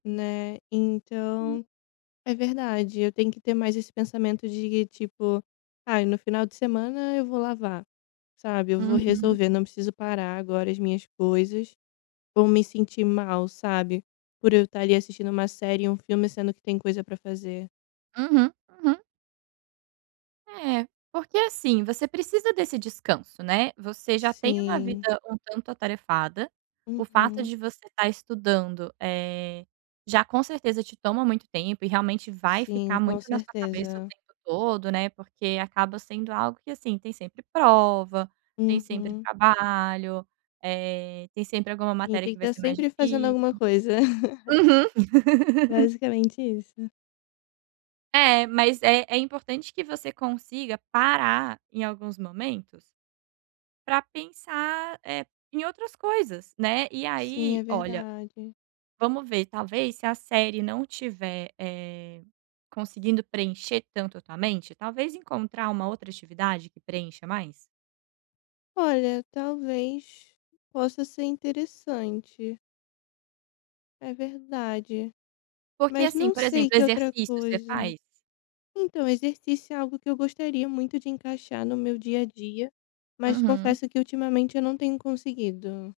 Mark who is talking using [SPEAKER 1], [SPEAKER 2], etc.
[SPEAKER 1] Né,
[SPEAKER 2] Uhum.
[SPEAKER 1] então, é verdade, eu tenho que ter mais esse pensamento de, tipo: "Ai, no final de semana eu vou lavar, sabe, eu vou
[SPEAKER 2] Uhum.
[SPEAKER 1] resolver, não preciso parar agora as minhas coisas, vou me sentir mal, sabe, por eu estar ali assistindo uma série ou um filme sendo que tem coisa para fazer".
[SPEAKER 2] Uhum, uhum. É, porque, assim, você precisa desse descanso, né, você já tem uma
[SPEAKER 1] Sim.
[SPEAKER 2] vida um tanto atarefada, o fato
[SPEAKER 1] Uhum.
[SPEAKER 2] de você estar estudando, eh, já com certeza te toma muito tempo e realmente vai
[SPEAKER 1] Sim,
[SPEAKER 2] ficar
[SPEAKER 1] com
[SPEAKER 2] muito na sua cabeça o
[SPEAKER 1] certeza.
[SPEAKER 2] tempo todo, né, porque acaba sendo algo que, assim, tem sempre prova, tem sempre
[SPEAKER 1] Uhum.
[SPEAKER 2] trabalho, eh, tem sempre alguma
[SPEAKER 1] A gente
[SPEAKER 2] matéria
[SPEAKER 1] tem
[SPEAKER 2] que
[SPEAKER 1] que
[SPEAKER 2] vai
[SPEAKER 1] está
[SPEAKER 2] ser mais
[SPEAKER 1] sempre fazendo
[SPEAKER 2] difícil
[SPEAKER 1] alguma coisa.
[SPEAKER 2] uhum.
[SPEAKER 1] Basicamente isso.
[SPEAKER 2] É, mas é é importante que você consiga parar em alguns momentos para pensar, eh, em outras coisas, né, e
[SPEAKER 1] Sim,
[SPEAKER 2] aí
[SPEAKER 1] é
[SPEAKER 2] olha,
[SPEAKER 1] verdade.
[SPEAKER 2] vamos ver talvez se a série não estiver, eh, conseguindo preencher tanto a tua mente, talvez encontrar uma outra atividade que preencha mais.
[SPEAKER 1] Olha, talvez possa ser interessante. É verdade,
[SPEAKER 2] Porque
[SPEAKER 1] mas
[SPEAKER 2] assim,
[SPEAKER 1] não
[SPEAKER 2] por
[SPEAKER 1] sei
[SPEAKER 2] exemplo, o
[SPEAKER 1] que outra
[SPEAKER 2] exercício, você
[SPEAKER 1] coisa.
[SPEAKER 2] faz?
[SPEAKER 1] Então, exercício é algo que eu gostaria muito de encaixar no meu dia a dia, mas
[SPEAKER 2] Uhum.
[SPEAKER 1] confesso que ultimamente eu não tenho conseguido.